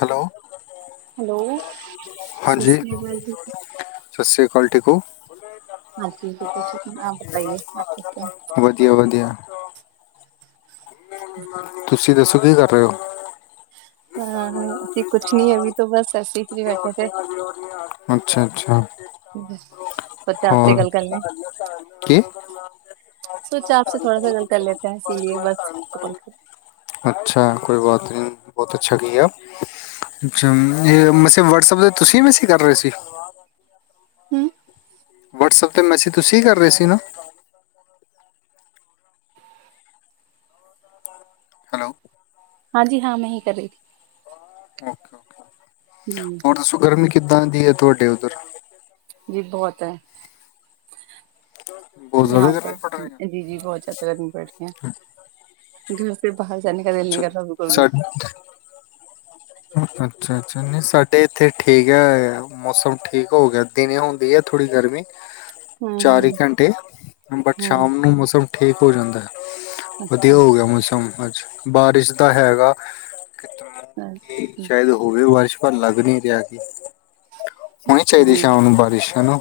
Hello, ਹਾਂਜੀ। ਸਾਸੀ ਕਾਲ ਠੀਕ ਓ। ਕੀ ਵਧੀਆ। ਤੁਸੀਂ ਦੱਸੋ ਕੀ ਕਰ ਰਹੇ ਓ? ਅੱਛਾ-ਅੱਛਾ। ਬੱਚਾ ਆਪ 'ਚ ਗੱਲ ਕਰਨੇ। ਕੀ ਸੋਚਾ ਆਪ ਸੇ ਥੋੜਾ ਸਾ ਗੱਲ ਕਰ ਲੇਤੇ ਹੈ ਇਸੀ ਲੀਏ ਬਸ। ਅੱਛਾ ਕੋਈ ਬਾਤ ਨੀ ਬਹੁਤ ਅੱਛਾ ਕੀਆ। ਅੱਛਾ ਮੈਸੇ ਵਟਸਐਪ ਦੇ ਤੁਸੀਂ ਮੈਸੇ ਕਰ ਰਹੇ ਸੀ? ਹੂੰ ਵਟਸਐਪ ਤੇ ਮੈਸੇਜ ਤੁਸੀਂ ਕਰ ਰਹੇ ਸੀ ਨਾ? ਹੈਲੋ ਹਾਂਜੀ ਹਾਂ ਮੈਂ ਹੀ ਕਰੀ। ਓਕੇ-ਓਕੇ, ਹੋਰ ਦੱਸੋ ਗਰਮੀ ਕਿੱਦਾਂ ਦੀ ਹੈ ਤੁਹਾਡੇ ਉੱਧਰ? ਜੀ ਬਹੁਤ ਹੈ, ਬਹੁਤ ਜ਼ਿਆਦਾ ਯਹਾਂ ਪਰ। ਗਰਮੀ ਪੜ ਰਹੀ ਹੈ ਜੀ-ਜੀ ਬਹੁਤ ਜ਼ਿਆਦਾ ਗਰਮੀ ਬੈਠ ਰਹੀ ਹੈ, ਘਰ ਸੇ ਬਾਹਰ ਜਾਨੇ ਕਾ ਦਿਲ ਨਹੀ ਕਰ- ਸੱਠ ਅੱਛਾ-ਅੱਛਾ ਨਹੀਂ ਸਾਡੇ ਇੱਥੇ ਠੀਕ ਏ। ਮੌਸਮ ਠੀਕ ਹੋ ਗਿਆ ਦਿਨੇ ਹੁੰਦੀ ਏ ਥੋੜੀ ਗਰਮੀ। ਚਾਰ ਘੰਟੇ, ਬਟ ਸ਼ਾਮ ਨੂੰ ਮੌਸਮ ਠੀਕ ਹੋ ਜਾਂਦਾ। ਵਧੀਆ ਹੋ ਗਿਆ ਮੌਸਮ ਅੱਜ, ਬਾਰਿਸ਼ ਦਾ ਹੈਗਾ। ਕਿ ਸ਼ਾਇਦ ਹੋਵੇ ਵਾਰਿਸ਼ ਪਰ ਲੱਗ ਨੀ ਰਿਹਾ ਸੀ। ਹੋਣੀ ਚਾਹੀਦੀ ਸ਼ਾਮ ਨੂੰ ਬਾਰਿਸ਼ਾਂ ਹਨਾਂ।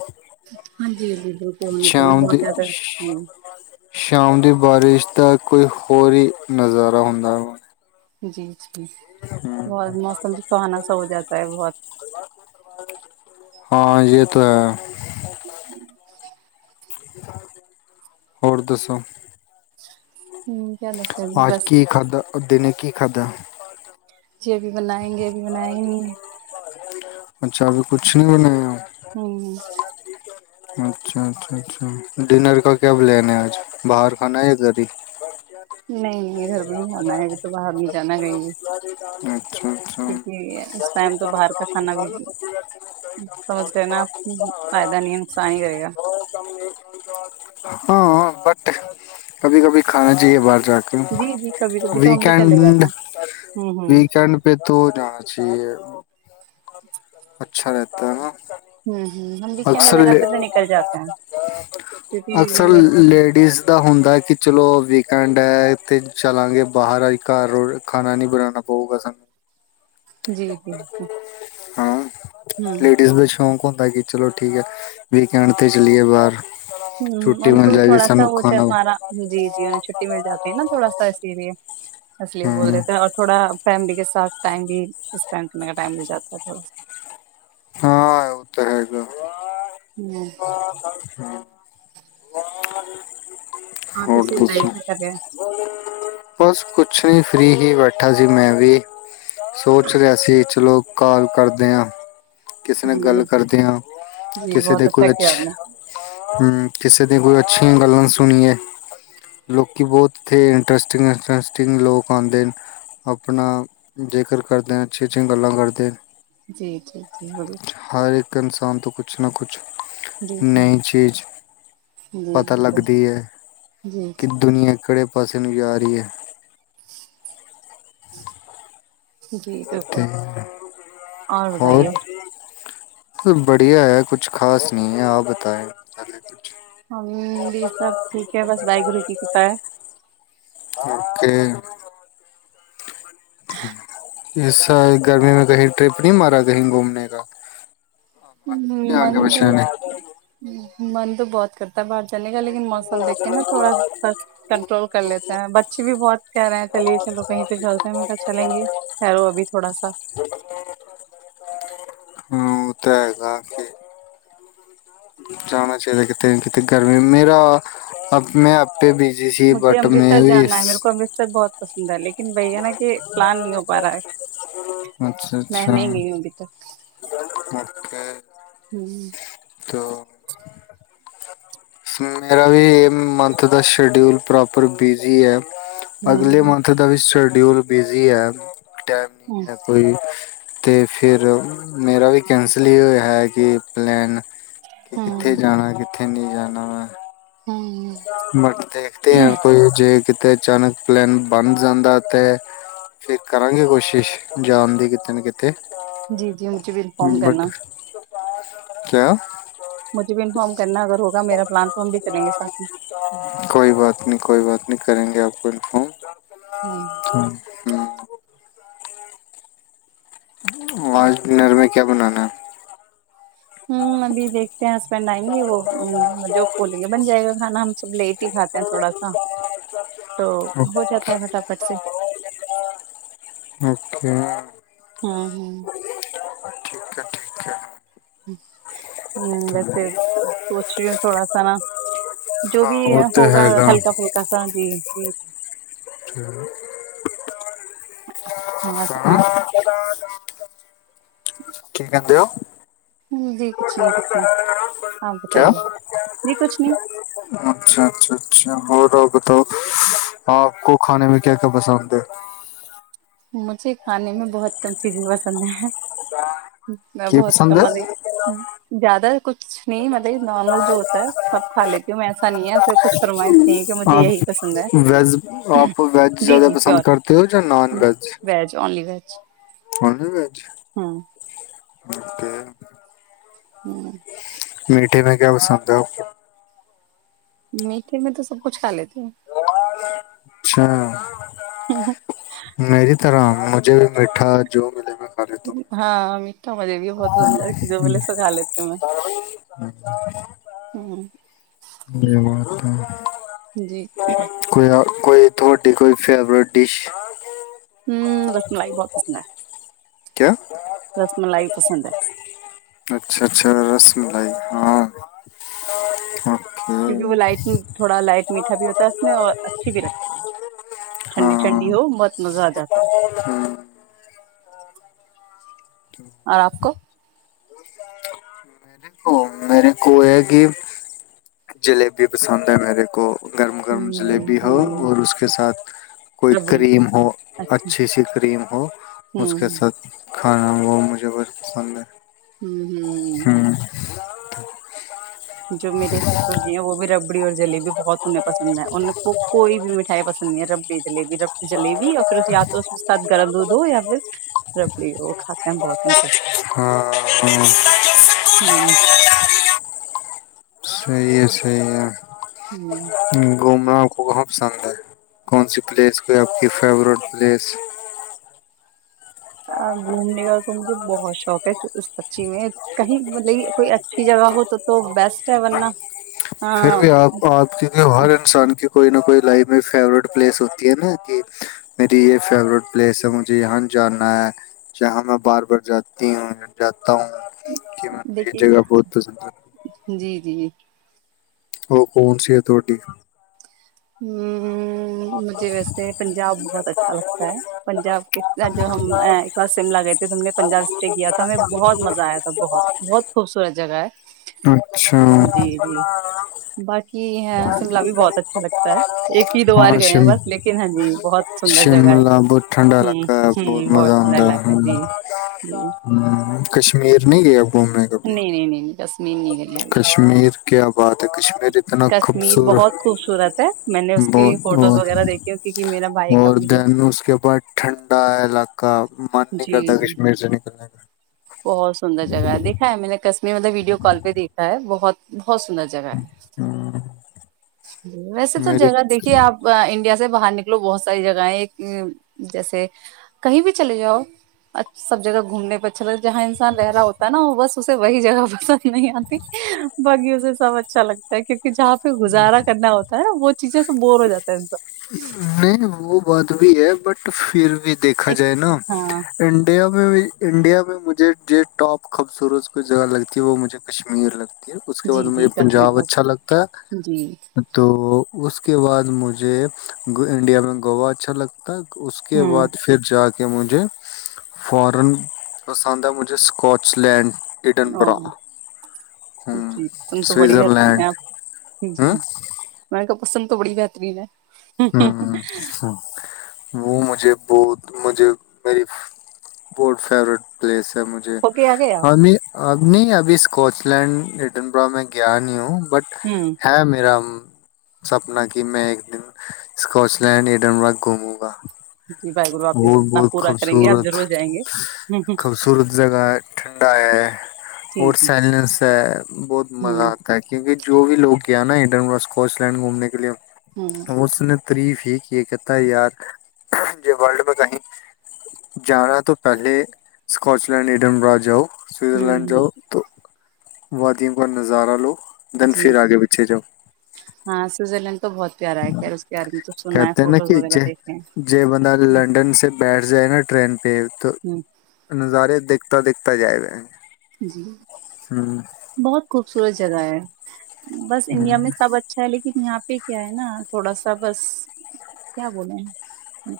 ਹਾਂਜੀ-ਹਾਂਜੀ ਵੋ ਤੋ ਹੋਨੀ ਚਾਹੀਏ ਬਹੁਤ ਦੀ ਜਿਆਦਾ ਸ਼ਾਮ ਦੀ ਬਾਰਿਸ਼ ਦਾ ਕੋਈ ਹੋਰ ਈ, ਨਜ਼ਾਰਾ ਹੁੰਦਾ ਵਾ। ਜੀ-ਜੀ ਹੂੰ ਹਾਂ ਯੇ ਤੋ ਹੈ। [unintelligible] ਹੋਰ ਦੱਸੋ। ਹੂੰ ਕਿਆ ਦੱਸਿਆ ਜੀ ਅੱਜ ਬਸ- ਕੀ ਖਾਧਾ? ਦਿਨੇ ਕੀ ਖਾਧਾ? ਜੀ ਅਭੀ ਬਨਾਏਗੇ ਅਭੀ ਬਨਾਏ ਨੀ। ਅੱਛਾ ਅਭੀ ਕੁਛ ਨੀ ਬਨਾਇਆ। ਹੂੰ ਅੱਛਾ ਅੱਛਾ ਅੱਛਾ ਡਿਨਰ ਕਾ ਕਿਆ ਪਲੈਨ ਹੈ ਆਜ, ਬਾਹਰ ਖਾਨਾ ਜਾਂ ਘਰ ਹੀ? [unintelligible] ਨਹੀਂ-ਨਹੀਂ ਇਧਰ ਮੇ ਹੀ ਖਾਨਾ ਹੈ ਆਜ ਤੋਂ ਬਾਹਰ ਨੀ ਜਾਨਾ ਕਹੀ ਵੀ। ਅੱਛਾ-ਅੱਛਾ [unintelligible] ਕੰਮ ਕੰਮ ਕਰ [unintelligible] [unintelligible] ਹਾਂ ਬਟ, ਕਭੀ-ਕਭੀ ਖਾਨਾ ਚਾਹੀਏ ਬਾਹਰ ਜਾ ਕੇ। ਵੀਕੈਡ। ਵੀਕੈਡ ਪੇਪਰਬੋਟ ਜਾਣਾ ਚਾਹੀਏ। ਅੱਛਾ ਰਹਿਤਾ‌ ਵਹਾ। ਹਮ ਬੀਕਾਨੇਰਤੇ ਤੋ ਨਿਕਲ ਜਾਤੇ ਨਿਕਲ ਜਾਤਾ ਕਿਉਂਕਿ ਏਦਾਂ ਹੁੰਦਾ ਕਿ ਚਲੋ ਵੀਕਐਂਡ ਹੈ ਤੇ ਚਲਾਂਗੇ ਬਾਹਰ। ਅੱਜ ਘਰ ਖਾਣਾ ਨੀ ਬਣਾਉਣਾ ਪਊਗਾ ਸਾਨੂੰ ਹਾਂ ਲੇਡੀਜ਼ ਦਾ ਸ਼ੌਕ ਹੁੰਦਾ ਕਿ ਚਲੋ ਠੀਕ ਹੈ। ਵੀਕੈਡ ਤੇ ਚਲੀਏ ਬਾਹਰ ਹਮ ਛੁੱਟੀ ਮਿਲ ਹਮਕੋ ਵੀ ਜਾਏਗੀ ਥੋੜਾ ਸਾ ਸਾਨੂੰ ਖਾਣਾ [unintelligible] ਜੀ ਜੀ ਉਹਨੂੰ ਛੁੱਟੀ ਮਿਲ ਜਾਤੀ ਹੈ ਨਾ ਥੋੜਾ ਸਾ ਇਸ ਲਈ ਅਸਲੀ ਬੋਲ ਰਹੇ ਥੇ ਹਮ। ਥੋੜਾ ਫੈਮਿਲੀ ਕੇ ਸਾਥ ਟਾਈਮ ਵੀ ਸਪੈਂਡ ਕਰਨ ਟਾਈਮ ਲ ਜਾਤਾ ਹੈ ਥੋੜਾ ਸਾ ਹਾਂ ਉਹ ਤਾਂ ਹੈਗਾ ਹਮ। ਹੋਰ ਕੁਛ? ਬਸ ਕੁਛ ਨੀ। ਫ੍ਰਰੀ ਹੀ ਬੈਠਾ ਸੀ ਮੈਂ ਵੀ‌ ਸੋਚ ਰਿਹਾ ਸੀ ਚਲੋ ਕਾਲ ਕਰਦੇ ਹਾਂ। ਕਿਸੇ ਨੇ ਗੱਲ ਕਰਦੇ ਹਾਂ। ਕਿਸੇ ਦੇ ਕੋਈ ਅੱਛ ਹਮ ਕਿਸੇ ਦੀ ਕੋਈ ਅੱਛੀਆਂ ਗੱਲਾਂ ਸੁਣੀਏ। ਲੋਕੀ ਬਹੁਤ ਇੱਥੇ ਇੰਟਰਸਟਿੰਗ- ਇੰਟਰਸਟਿੰਗ ਲੋਕ ਲੋਕ ਆਂ ਨੇ ਆਪਣਾ ਜੇਕਰ ਕਰਦੇ ਅੱਛੀਆਂ ਅੱਛੀਆਂ ਗੱਲਾਂ ਕਰਦੇ ਆ। ਜੀ ਜੀ ਜੀ। ਹਰ ਇੱਕ ਇਨਸਾਨ ਤੋਂ ਕੁਛ ਨਾ ਕੁਛ ਨਈ ਚੀਜ਼ ਪਤਾ ਲੱਗਦੀ ਹੈ ਕਿ ਦੁਨੀਆਂ ਕਿਹੜੇ ਪਾਸੇ ਨੂੰ ਜਾ ਰਹੀ ਹੈ। ਜੀ ਤੇ ਬਿਲਕੁਲ। ਹੋਰ ਬੜੀਆ ਹੈ ਕੁਛ ਖ਼ਾਸ ਨਹੀਂ ਹੈ। ਆਪ ਬਤਾਏ? [unintelligible] ਓਕੇ। ਇਸ ਸਾਲ ਗਰਮੀ ਮੈਂ ਕਹੀ ਟ੍ਰਿਪ ਨਹੀਂ ਮਾਰਾ ਕਹੀ ਘੁੰਮਨਗ ਕਾ ਮਨ ਤੋ ਮਨ ਤੋ ਬਹੁਤ ਕਰਦਾ ਕਿ ਤਾਂ ਬਾਹਰ ਚੱਲੇਗਾ ਲੇਕਿਨ ਮੌਸਮ ਦੇਖ ਨਾ ਥੋੜਾ ਬੌਤ ਕਰ ਲਤਾ ਹੈ ਬੱਚੇ ਵੀ ਬਹੁਤ ਕਹਿ ਰਹੇ ਹੈ ਚਲੀਏ ਚਲੋ ਕਹੀ ਪ ਚਲਦੇ ਮੈਂ ਕਿਹਾ ਚਲੇ ਗੇ। ਠਹਿਰੋ ਅਬੀ ਥੋੜਾ ਸਾ [unintelligible] ਹਮ ਓਤੇ ਹੈਗਾ। ਜਾਣਾ ਚਾਹੀਦਾ ਕਿਤੇ ਨਾ ਕਿਤੇ। ਗਰਮੀ ਦਾ ਅੱ ਮੇਰਾ ਮੈਂ ਬਿਜੀ ਸੀ ਬਟ ਮੈਂ ਵੀ ਸਭ ਬਹੁਤ ਪਸੰਦ ਹੈ ਲੇਕਿਨ ਓਹੀ ਆ ਨਾ ਪਲਾਨ ਨਹੀਂ ਹੋ ਪਾ ਰਿਹਾ ਹੈ। ਅੱਛਾ ਮੈਂ ਅੱਛਾ ਨਹੀਂ ਗਈ ਅਭੀ ਤਕ ਓਕੇ। [unintelligible] [unintelligible] ਮੇਰਾ ਵੀ ਇਹ ਮੰਥ ਦਾ ਸ਼ਡਿਊਲ ਪ੍ਰੋਪਰ ਬਿਜੀ ਹੈ। ਅਗਲੇ ਮੰਥ ਦਾ ਵੀ ਸ਼ਡਿਊਲ ਬਿਜ਼ੀ ਹੈ ਟਾਈਮ ਨਹੀਂ ਹੈ ਕੋਈ ਤੇ ਫਿਰ ਮੇਰਾ ਵੀ ਕੈਂਸਲ ਹੀ ਹੋਇਆ ਹੈ ਕਿ ਪਲੈਨ ਕਿ ਕਿੱਥੇ ਜਾਣਾ? ਕਿੱਥੇ ਨਹੀਂ ਜਾਣਾ ਵ? ਹਮ। ਬਟ ਦੇਖਦੇ ਆਂ ਕੋਈ ਜੇ ਕੀਤੇ ਅਚਾਨਕ ਪਲੈਨ ਬਨ ਜਾਂਦਾ ਤੇ ਫੇ ਕਰਾਂਗੇ ਕੋਸੀ਼ਸ਼ ਜਾਣ ਦੀ ਕੀਤੇ ਨਾ ਕੀਤੇ। ਜੀ-ਜੀ [unintelligible] ਬਟ ਕੇਆ? ਮੁਝੇ ਵੀ ਈਨਫੋਮ ਕਰਨਾ ਅਗਰ ਹੋਗਾ ਮੇਰਾ ਪਲਾਨ ਤੋ ਹਮ ਵੀ ਚਲੇਗੇ ਸਾਥ ਮੇ। ਕੋਈ ਬਾਤ ਨੀ ਕੋਈ ਬਾਤ ਨੀ ਕਰੇਗੇ ਆਪ ਕੋ ਈਨਫੋਮ। ਆਜ ਡੀਨਰ ਮੈਂ ਕੇਆ ਬਣਾਨਾ ਐ? ਹੂੰ ਅਬੀ ਦੇਖ ਤੈਂ ਹਸਬੈਂਡ ਆਏਂਗੇ ਓ ਜੋ ਬੋਲੇਗੇ ਬਣ ਜਾਏਗਾ ਖਾਨਾ ਹਮ ਸਭ ਲੇਟ ਈ ਖਾਤੇ ਹੈ ਥੋੜਾ ਸਾ ਤੋ ਹੋ ਜਾਤਾ ਹੈ ਫਟਾਫਟ ਸੇ। ਓਕੇ ਹੂੰ-ਹੂੰ। ਠੀਕ ਐ ਠੀਕ ਐ। ਹੂੰ ਵੈਸੇ, ਸੋਚ ਰਈ ਥੋੜਾ ਸਾ ਨਾ ਜੋ ਹਾਂ ਵੀ ਉਹ ਤੇ ਹੋਗਾ ਹੈਗਾ ਹਲਕਾ-ਫੁਲਕਾ ਸਾ ਜੀ-ਜੀ [inaudible] [inaudible] ਕੀ ਕੈਂਦੇ ਓ? ਕੇਆ? ਅੱਛਾ ਛਾ-ਛਾ ਔਰ ਤਾਂ ਬਤਾਓ ਆਪ ਕੋ ਖਾਣੇ ਮੈਂ ਕੇਆ- ਕੇਆ ਪਸੰਦ ਐ? ਮੁਝੇ ਖਾਣੇ ਮੇ ਬੌ ਕਮ ਚੀਜ਼ੇ ਪਸੰਦ ਹੈਂ। [unintelligible] ਮੈਂ ਬਹੋਤ ਕਮਦੇ ਲੀ, ਜਾਦਾ ਕੁਛ ਨੀ ਮਤਲੇ ਨੋਰਮਲ ਜੋਤ ਐ, ਸਭ ਖਾ ਲ ਮ ਐਸਾ ਨਈ ਐ ਕੇ ਕੁਛ ਫੇਮਾਏ ਕੇ ਮੁਜੇ ਜੈਹੀ ਪਸੰਦ ਐ, ਜੀ-ਜੀ pure [unintelligible] veg only veg. Only veg? ਹੂੰ ਓਕੇ ਹੂੰ ਮੀਠੇ ਮੈਂ ਕੇਆ ਪਸੰਦ ਐ? ਮੀਠੇ ਮੇ ਤੋ ਸਭ ਕੁਛ ਖਾ ਲੇਤੀ ਹੂੰ। ਅੱਛਾ ਉ ਹੂੰ ਮੇਰੀ ਤਰਾ ਮੁਝੇ ਮੀਠਾ ਜੋ ਹਾਂ ਐਂਵੇ ਤਾਂ ਮਜ਼ੇ ਵੀ ਬੌਤ ਹੁੰਦਾ ਏ ਏਕ-ਦੋ ਬੋਲੇ ਸਖਾ ਲੇਤੀ ਹੂੰ ਮੈ [unintelligible] ਹੂੰ [unintelligible] ਜੀ ਕੋਏਆ ਕੋਈ ਧੁਆਡੀ ਕੋਈ ਫੇਵਰੀ ਡੀਸ਼? ਹੂੰ ਰਸਮਲਾਈ ਬੌਤ ਪਸੰਦ ਐ। ਕੇਆ ਅੱਛਾ ਛਾ ਰਸ ਮਲਾਈ ਹਾਂ, ਹਾਂ ਕਿਉਂਕਿ ਉਹ ਲਾਈਟ ਥੋੜਾ ਲਾਈਟ ਮੀਠਾ ਭੀ ਹੋਤਾ ਹੈ ਉਸੇ ਔ ਅੱਛੀ ਭੀ ਲਗਤੀ ਐ [inaudible] ਠੰਡੀ ਠੰਡੀ ਹੋ ਬਹੁਤ ਮਜ਼ਾ ਆ ਜਾਤਾ ਐ [unintelligible] [unintelligible] ਔਰ ਆਪ ਕੋ [unintelligible] ਦੇੋ ਮੇਰੇ ਕੋ ਇਹ ਕਿ ਜਲੇਬੀ ਪਸੰਦ ਹੈ ਮੇਰੇ ਕੋ ਗਰਮ ਗਰਮ ਜਲੇਬੀ ਹੋ ਓਰ ਉਸਕੇ ਸਾਥ ਕੋਈ ਕਰੀਮ ਹੋ ਅੱਛੀ ਸੀ ਕਰੀਮ ਹੋ ਉਸਕੇ ਸਾਥ ਹਾਂ ਹਾਂ ਹਾਂ ਉਹ ਮੁਝੇ ਬਹੁਤ ਪਸੰਦ ਹੈ ਹੂੰ ਹੂੰ ਹੂੰ ਜੋ ਮੇਰੇ [unintelligible] ਜੀ ਆ ਉਹ ਵੀ ਰਬੜੀ ਓਰ ਜਲੇਬੀ ਬਹੁਤਨੇ ਪਸੰਦ ਉਹਨ ਕੋਈ ਵੀ ਮਿਠਾਈ ਪਸੰਦ ਨਈ ਐ ਰਬੜੀ ਜਲੇਬੀ ਰਬੜੀ ਜਲੇਬੀ ਜਾ ਫਿਰ ਉਸ ਯਾਦ ਉਸ ਗਰਮ ਦੂਧ ਹੋ ਜਾਂ ਫਿਰ ਰਬੜੀ ਹੋ ਖਾਤੇ ਹ ਬਹੁਤ ਹ [inaudible] ਹੂੰ ਸਹੀ ਐ ਸਹੀ ਐ [inaudible] [unintelligible] ਐ ਕੌਣਸੀ ਪਲੇਸ ਕੋਈ ਆਪ ਕੀ ਫੇਵਰੇਟ ਪਲੇਸ ਅ ਘੁੱਮਣੇ ਕਾ ਤੋ ਮੁਜੇ ਬਹੁਤ ਸ਼ੌਕ ਐ ਸੱਚੀ ਮੈਂ ਕਹੀ ਮਤਲਬ ਕਿ ਕੋਈ ਅੱਛੀ ਜਗਾ ਹੋ ਬੈਸਟ ਹੈ ਵਰਨਾ ਹਾਂ [unintelligible] ਹਰ ਇਨਸਾਨ ਕੀ ਕੋਈ ਨਾ ਕੋਈ ਲਾਈਫ ਫੇਵਰੇਟ ਪਲੇਸ ਹੋਤੀ ਹੈ ਨਾ ਕਿ ਮੇਰੀ ਇਹ ਫੇਵਰੇਟ ਪਲੇਸ ਐ ਮੁਝੇ ਯਾਂ ਜਾਨਨਾ ਐ ਜਹਾਂ ਮੈਂ ਬਾਰ ਬਾਰ ਜਾਤੀ ਹੂੰ ਜਾਤਾ ਹੂੰ ਕਿ ਮੈਨੂੰ ਜੀ ਜੀ ਉਹ ਕੌਣ ਸੀ ਐ ਤੁਹਾਡੀ ਹੂੰ ਹੂੰ ਹੂੰ ਮੁਜੇ ਵੈਸੇ ਪੰਜਾਬ ਬਹੁਤ ਅੱਛਾ ਲੱਗਤਾ ਹੈ ਪੰਜਾਬ ਜੋ [unintelligible] ਸ਼ਿਮਲਾ ਗਏ ਥੇ ਹਮ ਨੇ ਪੰਜਾਬ ਸਟੇ ਕੀਆ ਥਾ ਹਮੇਂ ਬਹੁਤ ਮਜ਼ਾ ਆਇਆ ਥਾ ਬਹੁਤ ਬਹੁਤ ਖੂਬਸੂਰਤ ਜਗਾ ਹੈ ਜੀ ਜੀ ਬਾਕੀ ਹੈ ਸ਼ਿਮਲਾ ਵੀ ਬਹੁਤ ਅੱਛਾ ਲੱਗ ਇੱਕ ਹੀ ਦੋ ਵਾਰ ਗਏ ਆ ਬਸ ਲੇਕਿਨ ਹਾਂਜੀ ਬਹੁਤ ਸੁੰਦਰ ਜਗ੍ਹਾ ਹੈ ਹੂੰ ਹੂੰ ਬਹੁਤ ਨਾਲਇਕ ਐ ਜੀ ਹੂੰ ਕਸ਼ਮੀਰ ਨਹੀਂ ਗਿਆ ਘੁੰਮਨੇ ਕਭੀ [unintelligible] ਦੱਸ ਕਸ਼ਮੀਰ ਕਿਆ ਬਾਤ ਐ ਕਸ਼ਮੀਰ ਕਿਤਨਾ ਖੂਬਸੂਰਤ ਬਹੁਤ [unintelligible] ਔਰ ਦੈਨ ਉਸਕੇ ਬਾਅਦ ਠੰਡਾ ਲ [unintelligible] ਮਨ ਨਹੀਂ ਕਰਦਾ ਕਸ਼ਮੀਰ ਸੇ ਨਿਕਲਨੇ ਕਾ [inaudible] ਮੈਂ ਤਾਂ ਵੀਡੀਓ ਕਲ ਪੇ ਦੇਖਾ ਐ ਬਹੁਤ [unintelligible] [unintelligible] ਵੈਸੇ ਤਾਂ ਜਗ੍ਹਾ ਦੇਖੀ ਆਪ ਇੰਡੀਆ ਸੇ ਬਾਹਰ ਨਿਕਲੋ ਬਹੁਤ ਸਾਰੀ ਜਗਾਾ ਹੈ ਜੈਸੇ ਕਹੀ ਭੀ ਚਲੇ ਜਾਓ [unintelligible] ਸਭ ਜਗਾ ਘੁੰਮੇ ਪੇ ਅੱਛਾ ਲੱ ਜਾਂ ਇਨਸਾਨ ਰਹਿ ਰਿਹਾ ਹੋਤਾ ਨਾ ਉਹ ਬਸ ਉੇ ਵਹੀ ਜਗਾ ਪਸੰਦ ਨਹੀਂ ਆਤੀ [unintelligible] ਸਭ ਅੱਛਾ ਲਗਦਾ ਹੈ ਕਿਉਂਕਿ ਜ ਪਿਰ ਗੁਜ਼ਾਰਾ ਕਰਨਾ ਹੋਤਾ ਐ ਉਹ ਚੀਜ਼ੇ ਸ ਬੋਰ ਹੋ ਜਾਤਾ ਉਨਕਾ ਨਹੀਂ ਉਹ ਬਾਤ ਵੀ ਹੈ ਬਟ ਫਿਰ ਵੀ ਦੇਖਾ ਜਾਏ ਨਾ ਇੰਡੀਆ ਮੇ ਬੀ ਇੰਡੀਆ ਮੇ ਮੁਝੇ ਜੇ ਟੋਪ ਖੂਬਸੂਰਤ ਕੋਈ ਜਗਾ ਲਗਤੀ ਹੈ ਵੋ ਮੁਝੇ ਕਸ਼ਮੀਰ ਲਗਤੀ ਉਸ ਕੇ ਬਾਅਦ ਮੁਝੇ ਪੰਜਾਬ ਅੱਛਾ ਲੱਗਤਾ ਐ। ਤਾਂ ਉਸਕੇ ਬਾਅਦ ਮੁਝੇ ਇੰਡੀਆ ਮੈਂ ਗੋਵਾ ਅੱਛਾ ਲਗਤੈ। ਉਸਕੇ ਬਾਅਦ ਫਿਰ ਜਾ ਕੇ ਮੁਜੇ ਫੋਰਨ ਪਸੰਦ ਆ ਮੁਜੇ ਸਕੋਟਸਲੈਂਡ। ਇਡਨ ਬਰਾ ਜੀ ਪਸੰਦ ਤੋਂ ਬੜੀ ਹੈਤੀ ਮੈਂ [unintelligible] ਮੈਂ ਕਿਆ ਪਸੰਦ ਤੋਂ ਬੜੀ ਬੇਹਰੀਨ ਹੈ। ਹਾਂ ਹਾਂ। ਮੁ ਮੁਝੇ ਬਹੁਤ ਮੁਜੇ ਮੇਰੀ ਫੁੱਲ ਫੈਵਰੇਟ ਪਲੇਸ ਹੈ। ਅ ਨੀ ਅਬ ਨੀ ਅਬੀ ਸਕੋਚਲੈਂਡ ਇਡਨ ਬਰਾ ਮੈਂ ਗਿਆ ਨਈ ਹੁੰ ਬਟ ਹੁੰ ਐ ਮੇਰਾ ਸਪਨਾ ਕਿ ਮੈਂ ਏਕ ਦਿਨ ਸਕੋਚਲੈਂਡ ਹਿਡਨਵਰਕ ਘੁਮੂਗਾ। ਜੀ ਵਾਏਗੁਰੂ। ਬੌਤ ਬੌਤ ਖੂਬਸੂਰਤ, ਖੂਬਸੂਰਤ ਜਗਾ ਐ। ਠੰਡਾ ਹੈ ਔਰ ਸਾਇਲੈਂਸ ਹੈ ਬੌਤ ਮਜ਼ਾ ਆਤਾ ਹੈ ਕਿਉਂਕਿ ਜੋ ਵੀ ਲੋਕ ਗਿਆ ਨਾ ਹਿਡਨਵਾਸ ਕੋਸਲੈਂਡ ਘੁਮਨੇ ਕੇ ਲਿਏ ਉਸਨੇ ਤਰੀਫ ਹੀ ਕੀ ਕੈਤਾ ਯਾਰਕ ਜੇ ਵਰਲਡ ਮੇਂ ਕਹੀਂ ਜਾਣਾ ਤੋ ਪਹਿਲੇ ਸਕੋਚ ਲੈਂਡ ਹਿਡਨਬਰਾਜ ਜਾਓ। ਸਵਿਜ਼ਰਲੈਂਡ ਜਾਓ ਤੋ ਵਾਦੀਓ ਕਾ ਨਜ਼ਾਰਾ ਲਓ। ਜੀ ਹਾਂ ਸਵਿਜ਼ਰਲੈਂਡ ਤਾਂ ਬੌਤ ਪਿਆਰਾ ਏ ਖੈਰ ਉਸ ਕੀ ਆਰਮੀ ਕੋ ਸੁਣਨਾ ਹੈ ਫੋਟੋਜ਼ ਵਗੈਰਾ ਦੇਖਤੇ ਹੈਂ। ਜੇ ਬੰਦਾ ਲੰਡਨ ਸੇ ਬੈਠ ਜਾਏ ਨਾ ਟ੍ਰੈਨ ਪੇ ਤੋ ਹੁੰ ਨਜ਼ਾਰੇ ਦੇਖਤਾ ਦੇਖਤਾ ਜਾਏਗਾ। ਜ ਬਹੁਤ ਖੂਬਸੂਰਤ ਜਗਾ ਹੈ ਬਸ ਇੰਡੀਆ ਮੈਂ ਸਭ ਅ ਅੱਛਾ ਹੈ ਲੇਕਿਨ ਯਹਾਂ ਪੇ ਕਿਆ ਹੈ ਨਾ ਕਿ ਥੋੜਾ ਸਾ ਬਸ ਕਿਆ ਬੋਲੇ?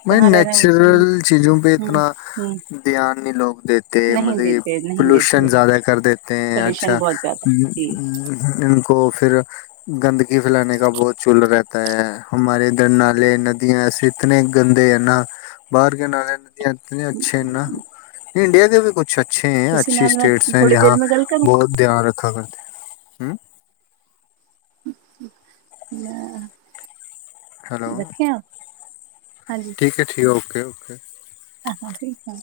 ਨਈ ਨੈਚੁਰਲ ਚੀਜ਼ੋ ਪੇ ਇਤਨਾ ਧਿਆਨ ਨੀ ਲੋਗ ਦੇਤੇ। ਤੇ ਮਤਲ ਪੋਲੂਸ਼ਨ ਜ਼ਿਆਦਾ ਕਰ ਦੇਤੇ ਹੈ ਅੱਛਾ ਇਨਕੋ ਫਿਰ ਗੰਦਗੀ ਫੈਲਾਨੇ ਕਾ ਬਹੁਤ ਚੁੱਲ ਰਹਿਤਾ ਹੈ ਹਮਾਰੇ ਇਧਰ ਨਾਲੇ, ਨਦੀਆ ਐਸੇ ਇਤਨੇ ਗੰਦੇ ਏ ਨਾ ਬਾਰ ਕੇ ਨਾਲੇ, ਨਦੀਆਂ ਇਤਨੇ ਅੱਛੇ ਨਾ ਨਈ ਇੰਡੀਆ ਦੇ ਵੀ ਕੁਛ ਅ ਅੱਛੇ ਹੈ ਤੁਸੀਂ ਅੱਛੀ ਨਾਲ ਮੈਂ ਸਟੇਟਸ ਹੈ ਥੋੜੀ ਦੇਰ ਯਹਾ ਮੈਂ ਗੱਲ ਕਰੂੰ ਬਉਤ ਧਿਆਨ ਰੱਖਾ ਕਰਤੇ ਮੈਂ ਵੇਖਿਆ ਹਾਂਜੀ। ਠੀਕ ਐ ਜੀ ਓਕੇ ਓਕੇ ਹਾਂ, ਹਾਂ ਠੀਕ ਆਂ